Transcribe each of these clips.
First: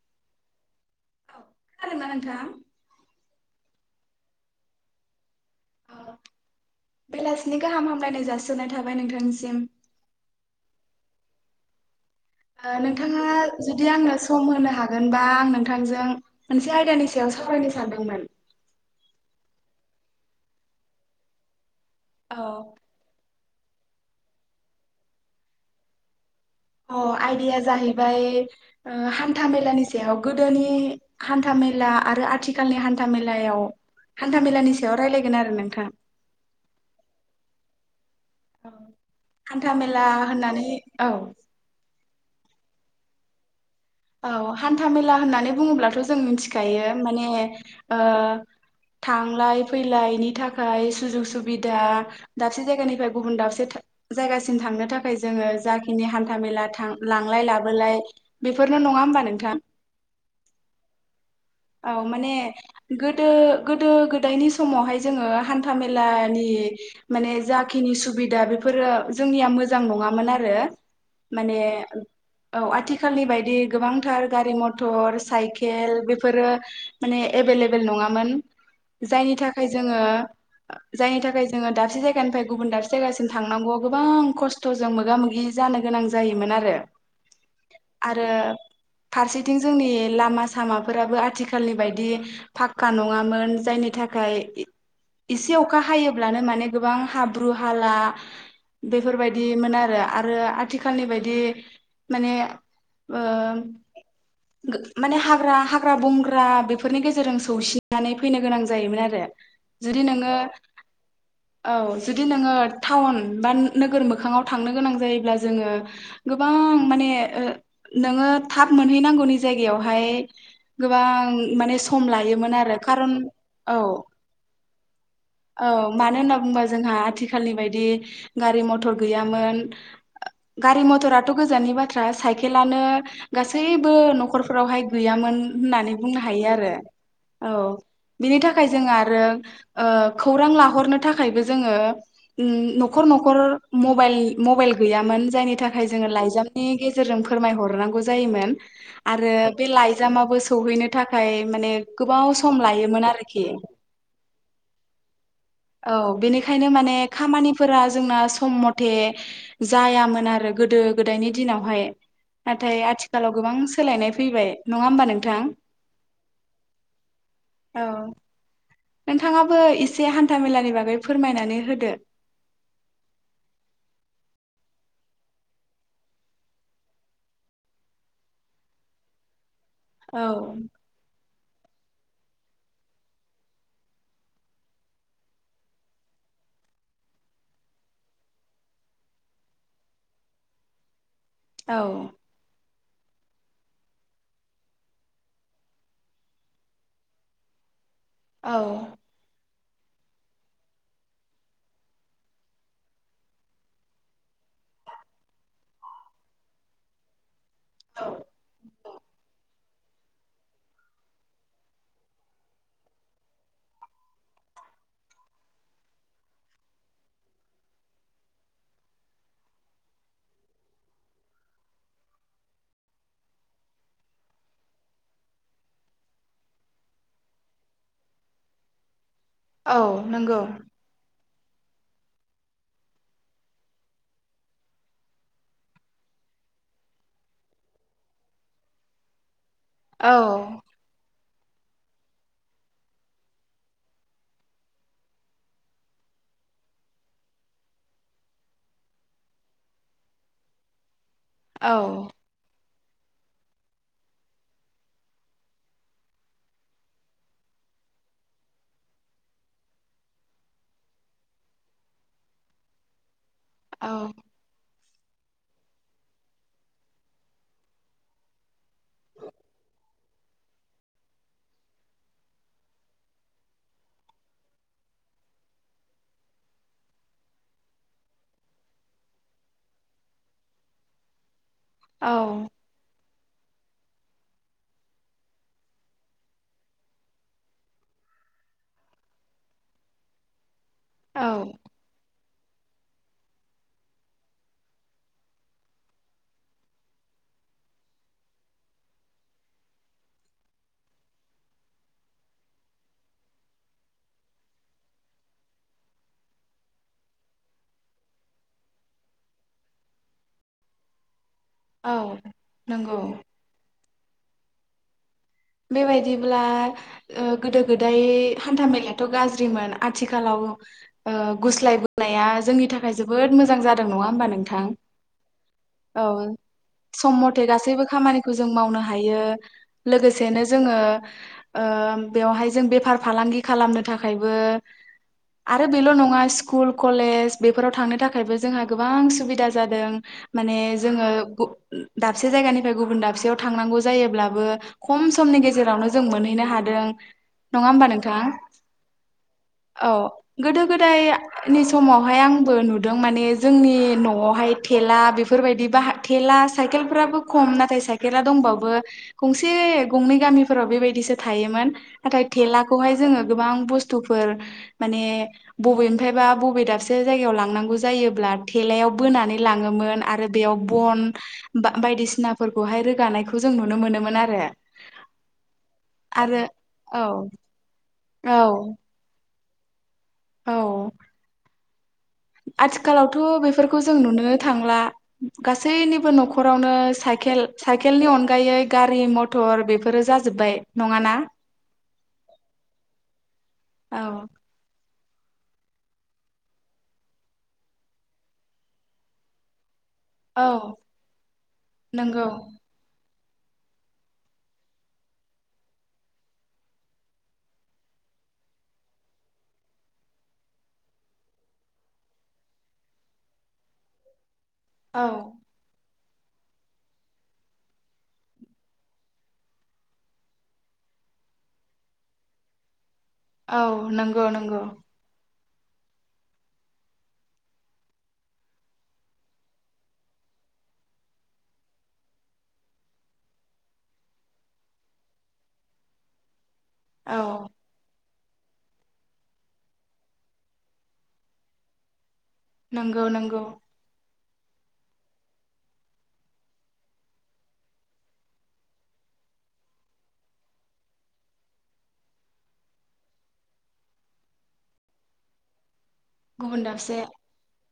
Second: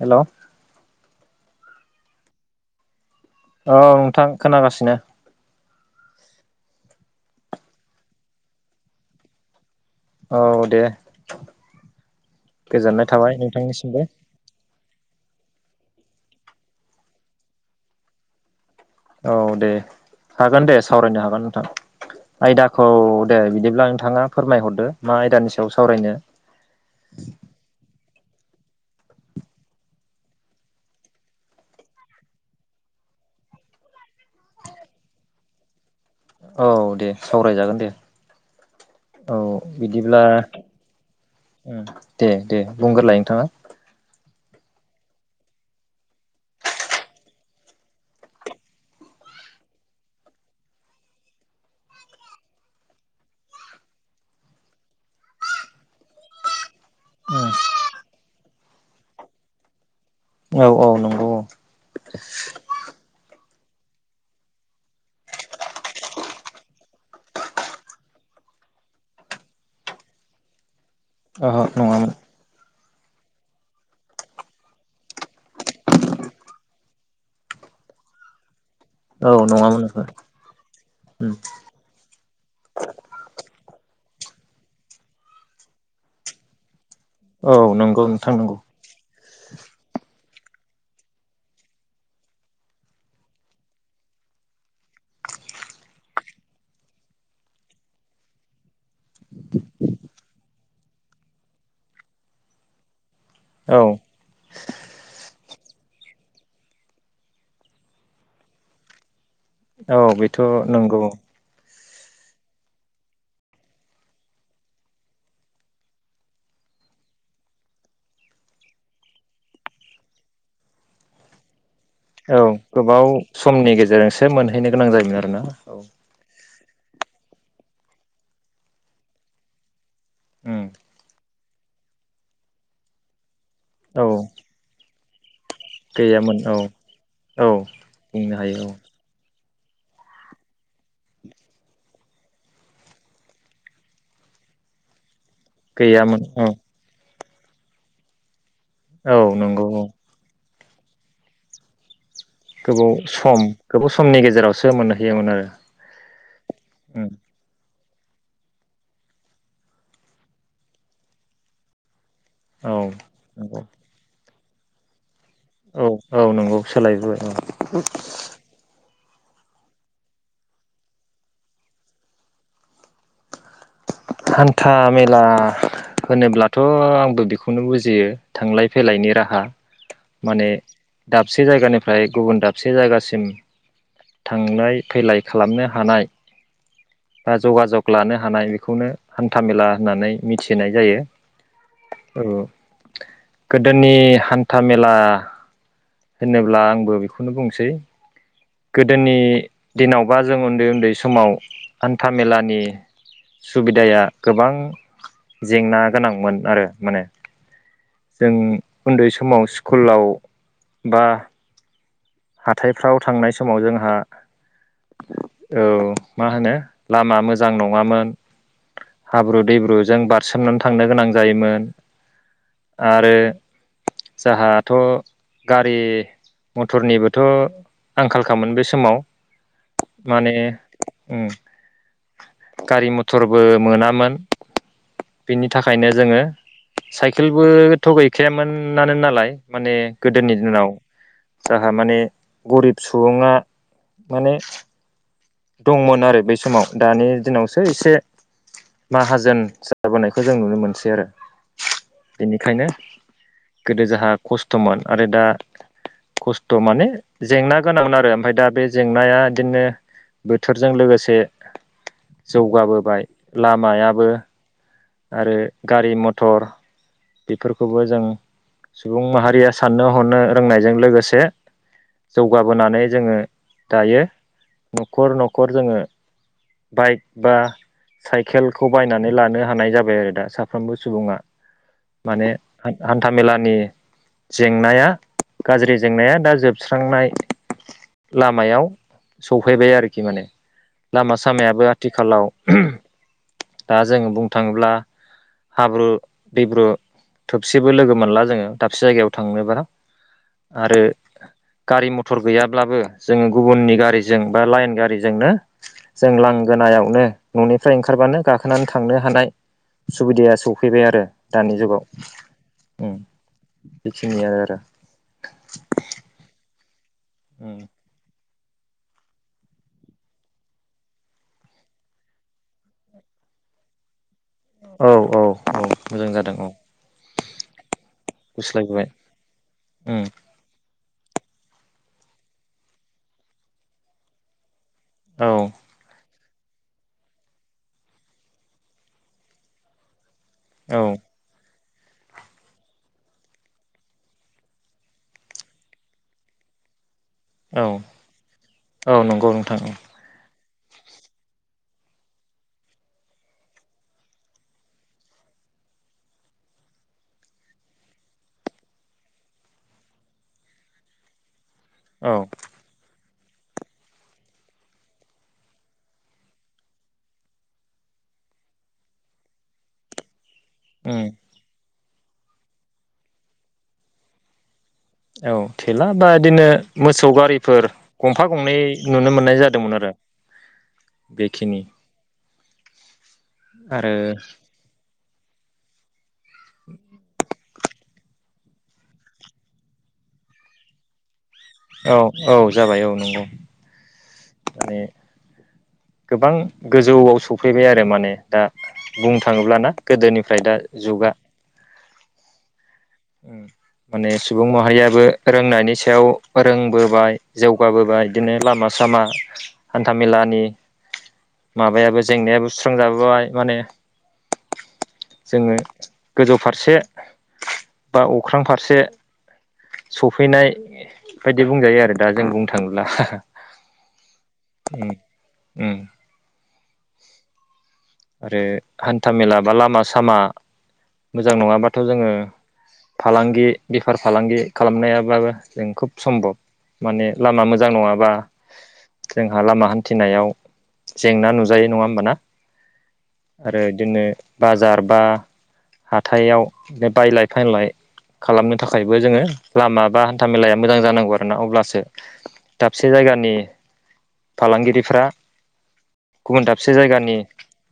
Hello. खोनादोंना नोंथां? औ नोंथां खोनागासिनो। औ बेलासिनि गाहाम हामलायनाय जासिहरनाय थाबाय नोंथांसिम। औ दे। ओ गोजोननाय नोंथाङा थाबाय जुदि नोंथांनिसिमबो आंनो सम होनो हागोन बा आं नोंथांजों मोनसे आयदानि सायाव सावरायनो सानदोंमोन। औ दे हागोन दे सावरायनो हागोन नोंथां। औ आयदाखौ दे बिदिब्ला नोंथाङा फोरमायहरदो मा आयदानि सायाव सावरायनो। अ आयदाया जाहै बाय ओ हान्थामेलानि सायाव गोदोनि हान्था मेला आरो आथिखालनि हान्था मेलायाव हान्था मेलानि सायाव रायलायगोन आरो नोंथां । औ दे सावरायजागोन दे । हान्था औ मेला बिदिब्ला होननानै औ उम। दे दे बुंग्रोलाय नोंथाङा । औ हान्था मेला होननानै बुङोब्लाथ' जों मिन्थिखायो माने ओ थांलाय फैलायनि थाखाय सुजुग सुबिदा दाबसे जायगानिफ्राय गुबुन दाबसे था जायगासिम थांनो थाखाय जोङो जाखिनि हान्था मेला थां लांलाय उम लाबोलाय बेफोरनो नङा होमबा नोंथां? औ औ नंगौ औ माने गोदो गोदो गोदायनि समावहाय जोङो हान्था मेलानि माने जाखिनि सुबिदा बेफोरो जोंनिया मोजां नङामोन आरो । माने ओहो नङामोन औ आथि खालि बाय दि गोबांथार गारि मथर साइकेल बेफोरो माने एबेलेबेल नङामोन । औ जायनि थाखाय नङामोन जोङो ओहो जायनि उम थाखाय जोङो दाबसे जायगानिफ्राय गुबुन दाबसे जायगासिम थांनांगौआ गु गोबां खस्थ'जों मोगा मोगि जानो गोनां जायोमोन आरो । औ नं आरो फारसेथिं जोंनि लामास सामाफोराबो आथिखालनि बायदि फाखक्का नङामोन जायनि थाखाय एसे अखा हायोब्लानो माने गोबां हाब्रु हाला बेफोरबायदिमोन आरो आरो आथिखालनि बायदि माने ओ औ गो माने हाग्रा हाग्रा बंग्रा बेफोरनि गेजेरजों सौसिननानै फैनो गोनां जायोमोन आरो औ जुदि नोङो बेथ' नंगौ । औ जुदि नोङो टाउन बा नोगोर मोखाङाव थांनो गोनां जायोब्ला जोङो गोबां माने ओ नोङो थाब मोनहैनांगौनि जायगायावहाय गोबां माने सम औ लायोमोन आरो गोबाव खारन समनि औ गेजेरजोंसो मोनहैनो गोनां जायोमोन आरोना औ मानो होनना । बुंबा जोंहा आथिखालनि बायदि गारि मथर गैयामोन उम । गाारि मथर आथ' गोजाननि ब्राथ्रा बाइ खेलानो गासैबो औ न'खरफोरावहाय गैयामोन । होननानै बुंनो गैयामोन हायो औ आरो औ बुंनो बिनि हायो थाखाय औ जों आरो ओ खौरां लाहरनो थाखायबो जोङो न'खर न'खर मबाइल मबाइल गैयामोन । जायनि थाखाय जोङो गैयामोन औ लाइजामनि गेजे जों फोरमायहरनांगौ जायोमोन । औ आरो नंगौ बे औ लाइजामाबो स सौहैनो थाखाय माने गोबाव सम गोबाव लायोमोन सम आरोखि गोबाव समनि गेजेरावसो मोनहैयोमोन आरो बिनि खायनो माने उम खामानिफोरा जोंना सम मथे जायामोन आरो गोदो गोदायनि दिनावहाय औ नाथाय आथिखालाव गोबां नंगौ सोलायनाय फैबाय नङा होमबा नों औ औ नंगौ सोलायबोबाय औ नोंथाङाबो एसे हान्थामेलानि बागै फोरमायनानै होदो हान्था मेला होनोब्लाथ' आंबो बेखौनो बुजियो थांलाय फैलायनि राहा औ माने दाबसे जायगानिफ्राय गुबुन दाबसे जायगासिम थांलाय फैलाय खालामनो हानाय बा जगाजग लानो हानाय बे खौनो हान्थामेला होननानै मिथिनाय जायो औ औ गोदोनि हान्था मेला होनोब्ला आंबो बेखौनो बुंसै औ गोदोनि दिनावबा जों उन्दै उन्दै समाव हान्था मेलानि सुबिदाया गोबां जेंना गोनांमोनआरो माने जों उन्दै समाव स्कुलाव बा हाथायफ्राव थांनाय समाव जोंहा औ मा होनो लामा मोजां नङामोन हाब्रु दैब्रुजों बारसोमनानै थांनो गोनां जायोमोन आरो जाहाथ गारि मथरनिबो थ आंखाल खामोन बे समाव औ माने नंगौ उम गारि मथरबो मोनामोन बिनि थाखायनो जोङो साइकेलबोथ गैखायामोनानो नालाय माने औ गोदोनि दिनाव जाहा माने गरिब सुबुंङा माने दंमोन आरो बै समाव दानि दिनावसो एसे माहाजोन जाबोनायखौ जों नुनो मोनसै आरो औ बेनिखायनो गोदो जाहा खस्थमोन आरो दा खस्थ माने जेंना गोनांमोन आरो ओमफाय दा बे जेंनाया इदिनो बोथोरजों लोगोसे जौगाबोबाय लामायाबो औ आरो गारि मथर बेफोरखौबो जों सुबुं माहारिया साननो हनो रोंनायजों लोगोसे जौगाबोनानै जोङो दायो नखर नखर जोङो बाइक बा साइकेलखौ बायनानै लानो हानाय जाबाय आरो दा साफ्रामबो सुबुंङा औ माने आं आन हान्थामेलानि जेंनाया गाज्रि जेंनाया दा जोबस्रांनाय लामायाव सौफैबाय आरोखि माने लामा औ सामायाबो आथिखालाव दा जोंङो बुं थांब्ला हाब्रु दैब्रु थोबसेबो लोगो मोनला जोङो दाबसे जायगायाव थांनोबा आरो गारि मथर गैयाब्लाबो जोङो गुबुननि गारिजों बा लाइन गारिजोंनो जों लांगोनायावनो ननिफ्राय ओंखारबानो गाखोनानै थांनो हानाय सुबिदाया सौफैबाय आरो दानि जुगाव औ नंगौ सिनिओरो बेबायदिब्ला ओ उम गोदो गोदाय हान्था मेलायाथ' गाज्रिमोन आथिखालाव ओ गुस्लायबोनाया जोंनि थाखाय जोबोद मोजां जादों नङा होमबा नों औ औ औ मोजां जादों औ थे गासैबो खामानिखौ जों मावनो गुस्लायबोबाय हायो उम लोगोसे जोङो ओ बेवहाय जों बेफार फालांगि खालामनो थाखायबो औ आरो बेल' नङा खुल कलेज बेफोराव थांनो थाखायबो जोंहा गोबां सुबिदा जादों। माने औ जोङो उ ओ‌ दाबसे जायगानिफ्राय गुबुन दाबसेयाव थांनांगौ जायोब्लाबो खम समनि गेजेरावनो जों मोनहैनो हादों। औ नङा होमबा नोंथां? औ नंगौ नोंथां औ गोदो गोदायनि समावहाय आंबो नुदों माने जोंनि न'आवहाय थेला बेफोरबायदि बाह थेला साइकेलफ्राबो खम नाथाय साइकेला दंबाबो गंस से गंनै गामिफोराव बेबायदिसो थायोमोन। औ नाथाय थेलाखौहाय जोङो गोबां बुसथुफोर माने बबेनिफ्रायबा बबे दाबसे जायगायाव लांनांगौ जायोब्ला थेलायाव बोनानै लाङोमोन आरो बेयाव बन उम बा बायदिसिनाफोरखौहाय रोगानायखौ जों नुनो मोनोमोन आर रो औ थेला बा दिनो औ मोसौ गारिफोर गंफा गंनै नुनो मोन मोननाय जादोंमोन आरो बेखिनि आथिखालाव थ थ' बेफोरखौ आरो जों नुनोनो थांला। गासैनिबो न'ख खरावनो साइकेल साइकेलनि अनगायै गारि मथर बेफोरो जाजोब्बाय नङाना? औ औ जाबाय औ नंगौ। औ माने गोबां गोजौआव सफैबाय आरो माने दा बुंनो थाङोब्लाना? औ गोदोनिफ्राय दा जुगा नंगौ ओं माने सुबुं माहारियाबो रोंनायनि सायाव रोंबोबाय जौगाबोबाय दिनो लामा सामा हान्थामेलानि माबायाबो जेंनायाबो सुस्रांजाबोबाय माने औ जोङो गोजौ फारसे बा अख्रां फारसे सफैनाय बे बायदि बुंजायो आरो दा जों बुंनो थाङोब्ला‌। औ नंगौ नंगौ। उम आरो हान्था मेला बा लामा सामा मोजां नङाबाथ' जोङो फालांगि बेफार फालांगि खालामनायाबा बा जों खुब सम्भब। माने औ लामा मोजां नङाबा जोंहा लामा हान्थिनायाव जेंना नुजायो नङा होमबाना? नंगौ नंगौ आरो इदिनो बाजार बा हाथायाव बे बायलाय फानलाय खालामनो थाखायबो जोङो लामा बा हान्था मेलाया मोजां जानांगौ आरोना, अब्लासो दाबसे जायगानि फालांगिरिफ्रा गुबुन दाबसे जायगानि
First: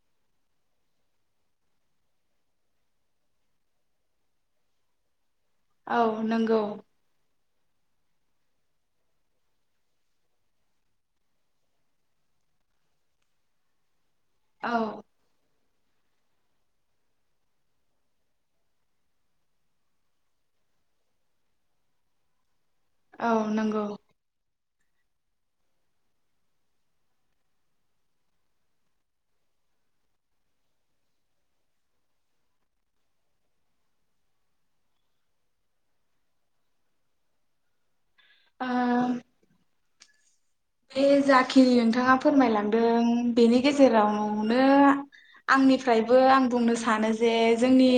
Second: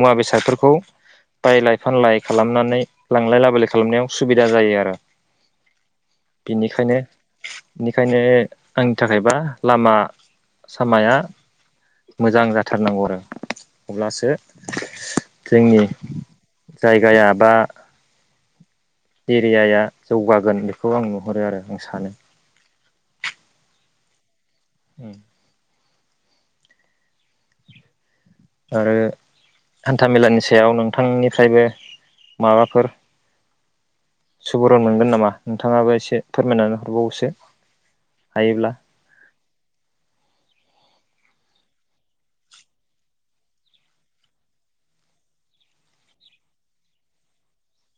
मुवा बेसादफोरखौ बायलाय फानलाय खालामनानै लांलाय लाबोलाय खालामनायाव सुबिदा जायो आरो। औ नंगौ। बिनिखायनो आंनि थाखायबा लामा सामाया मोजां जाथारनांगौ आरो अब्लासो औ। जोंनि जायगाया बा एरियाया जौगागोन बेखौ आं नुहरो आरो, आं सानो। औ नंगौ। उम आरो हान्थामेलानि सायाव नोंथांनिफ्रायबो माबाफोर सुबुरुन मोनगोन नामा? नोंथाङाबो एसे फोरमायनानै हरबावोसो हायोब्ला। ओ बे जाखिनि नोंथाङा फोरमायलांदों बेनि गेजेरावनो आंनिफ्रायबो आं बुंनो सानो जे जोंनि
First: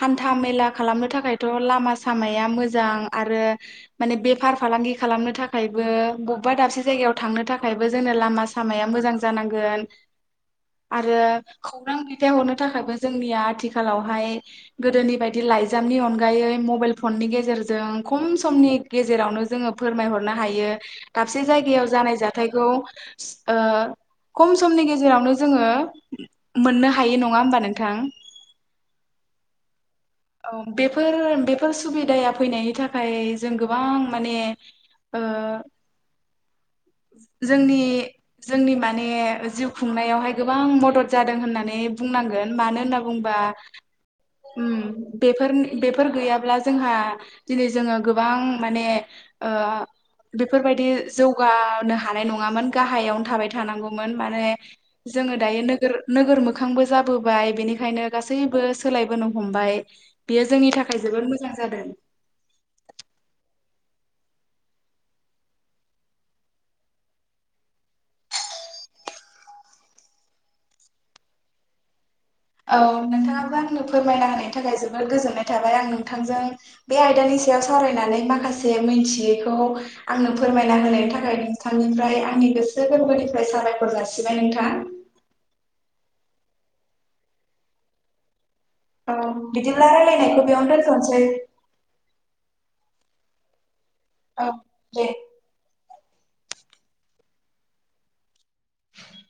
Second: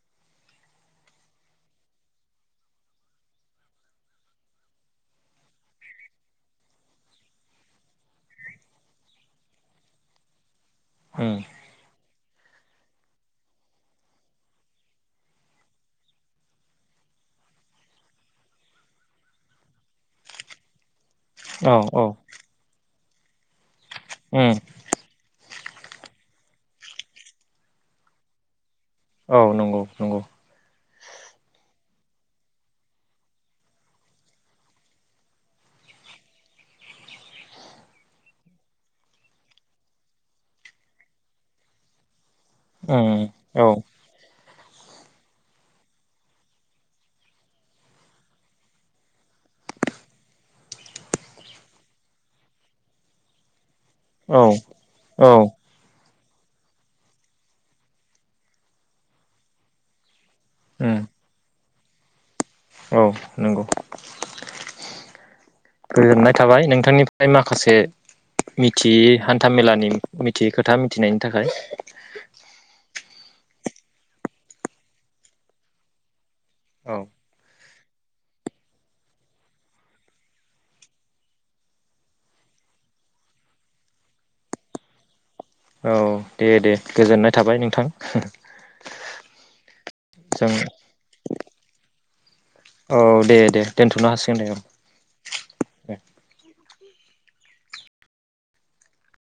हान्था मेला खालामनो थाखायथ' लामा सामाया मोजां आरो माने बेफार फालांगि खालामनो थाखायबो बबेबा दाबसे जायायाव थांनो थाखायबो जोंनो लामा सामाया मोजां जानांगोन। आरो उम खौरां दैथायहरनो थाखायबो जोंनिया आथिखालावहाय गोदोनि बायदि लाइजामनि अनगायै मबेल फननि गेजेरजों खम समनि गेजेरावनो जोङो फोरमायहरनो हायो। दाबसे औ जायगायाव औ जानाय जाथाइखौ ओ उम खम सम नि गेेजेरावनो जोङो मोननो हायो नङा होनबा नोंथां? औ नंगौ नंगौ। औ बेफोर बेफोर सुबिदाया फैनायनि थाखाय जों गोबां माने ओ जोंनि जोंनि माने जिउ खुंनायावहाय गोबां मदद जादों होननानै बुंनांगोन। गोन मानो होनना उम बुङोबा औ ओम, बेफोरनि बेफोर गैयाब्ला जोंहा दिनै जोङो गोबां माने ओ बेफोरबायदि जौगानो हानाय नङामोन गाहायावनो थाबाय थानांगौ मोन, माने औ औ जोङो दायो नोगोर नोगोर मोखांबो जाबोबाय बेनिखायनो गासैबो सोलायबोनो हमबाय। बेयो जोंनि उम थाखाय जबोर मोजां जादों। औ नंगौ गोजोननाय थाबाय नोंथांनिफ्राय माखासे मिथियै हान्थामेलानि मिथियै खोथा मिथिनायनि थाखाय। औ नोंथाङाबो आंनो फोरमायना होनायनि थाखाय जोबोद गोजोननाय थाबाय आं नोंथांजों बे औ आयदानि साव सावरायनानै माखासे मिथियैखौ आंनो फोरमायना होनायनि थाखाय नोंथांनिफ्राय आंनि गोसो गोरबोनिफ्राय साबायखर जासिबाय नोंथां। औ दे दे गोजोननाय थाबाय नोंथां। औ बिदिब्ला रायलायनायखौ जों बेयावनो दोनथ'नोसै। औ दे दे। दोनथ'नो हासिगोन दे। [unintelligible] [inaudible]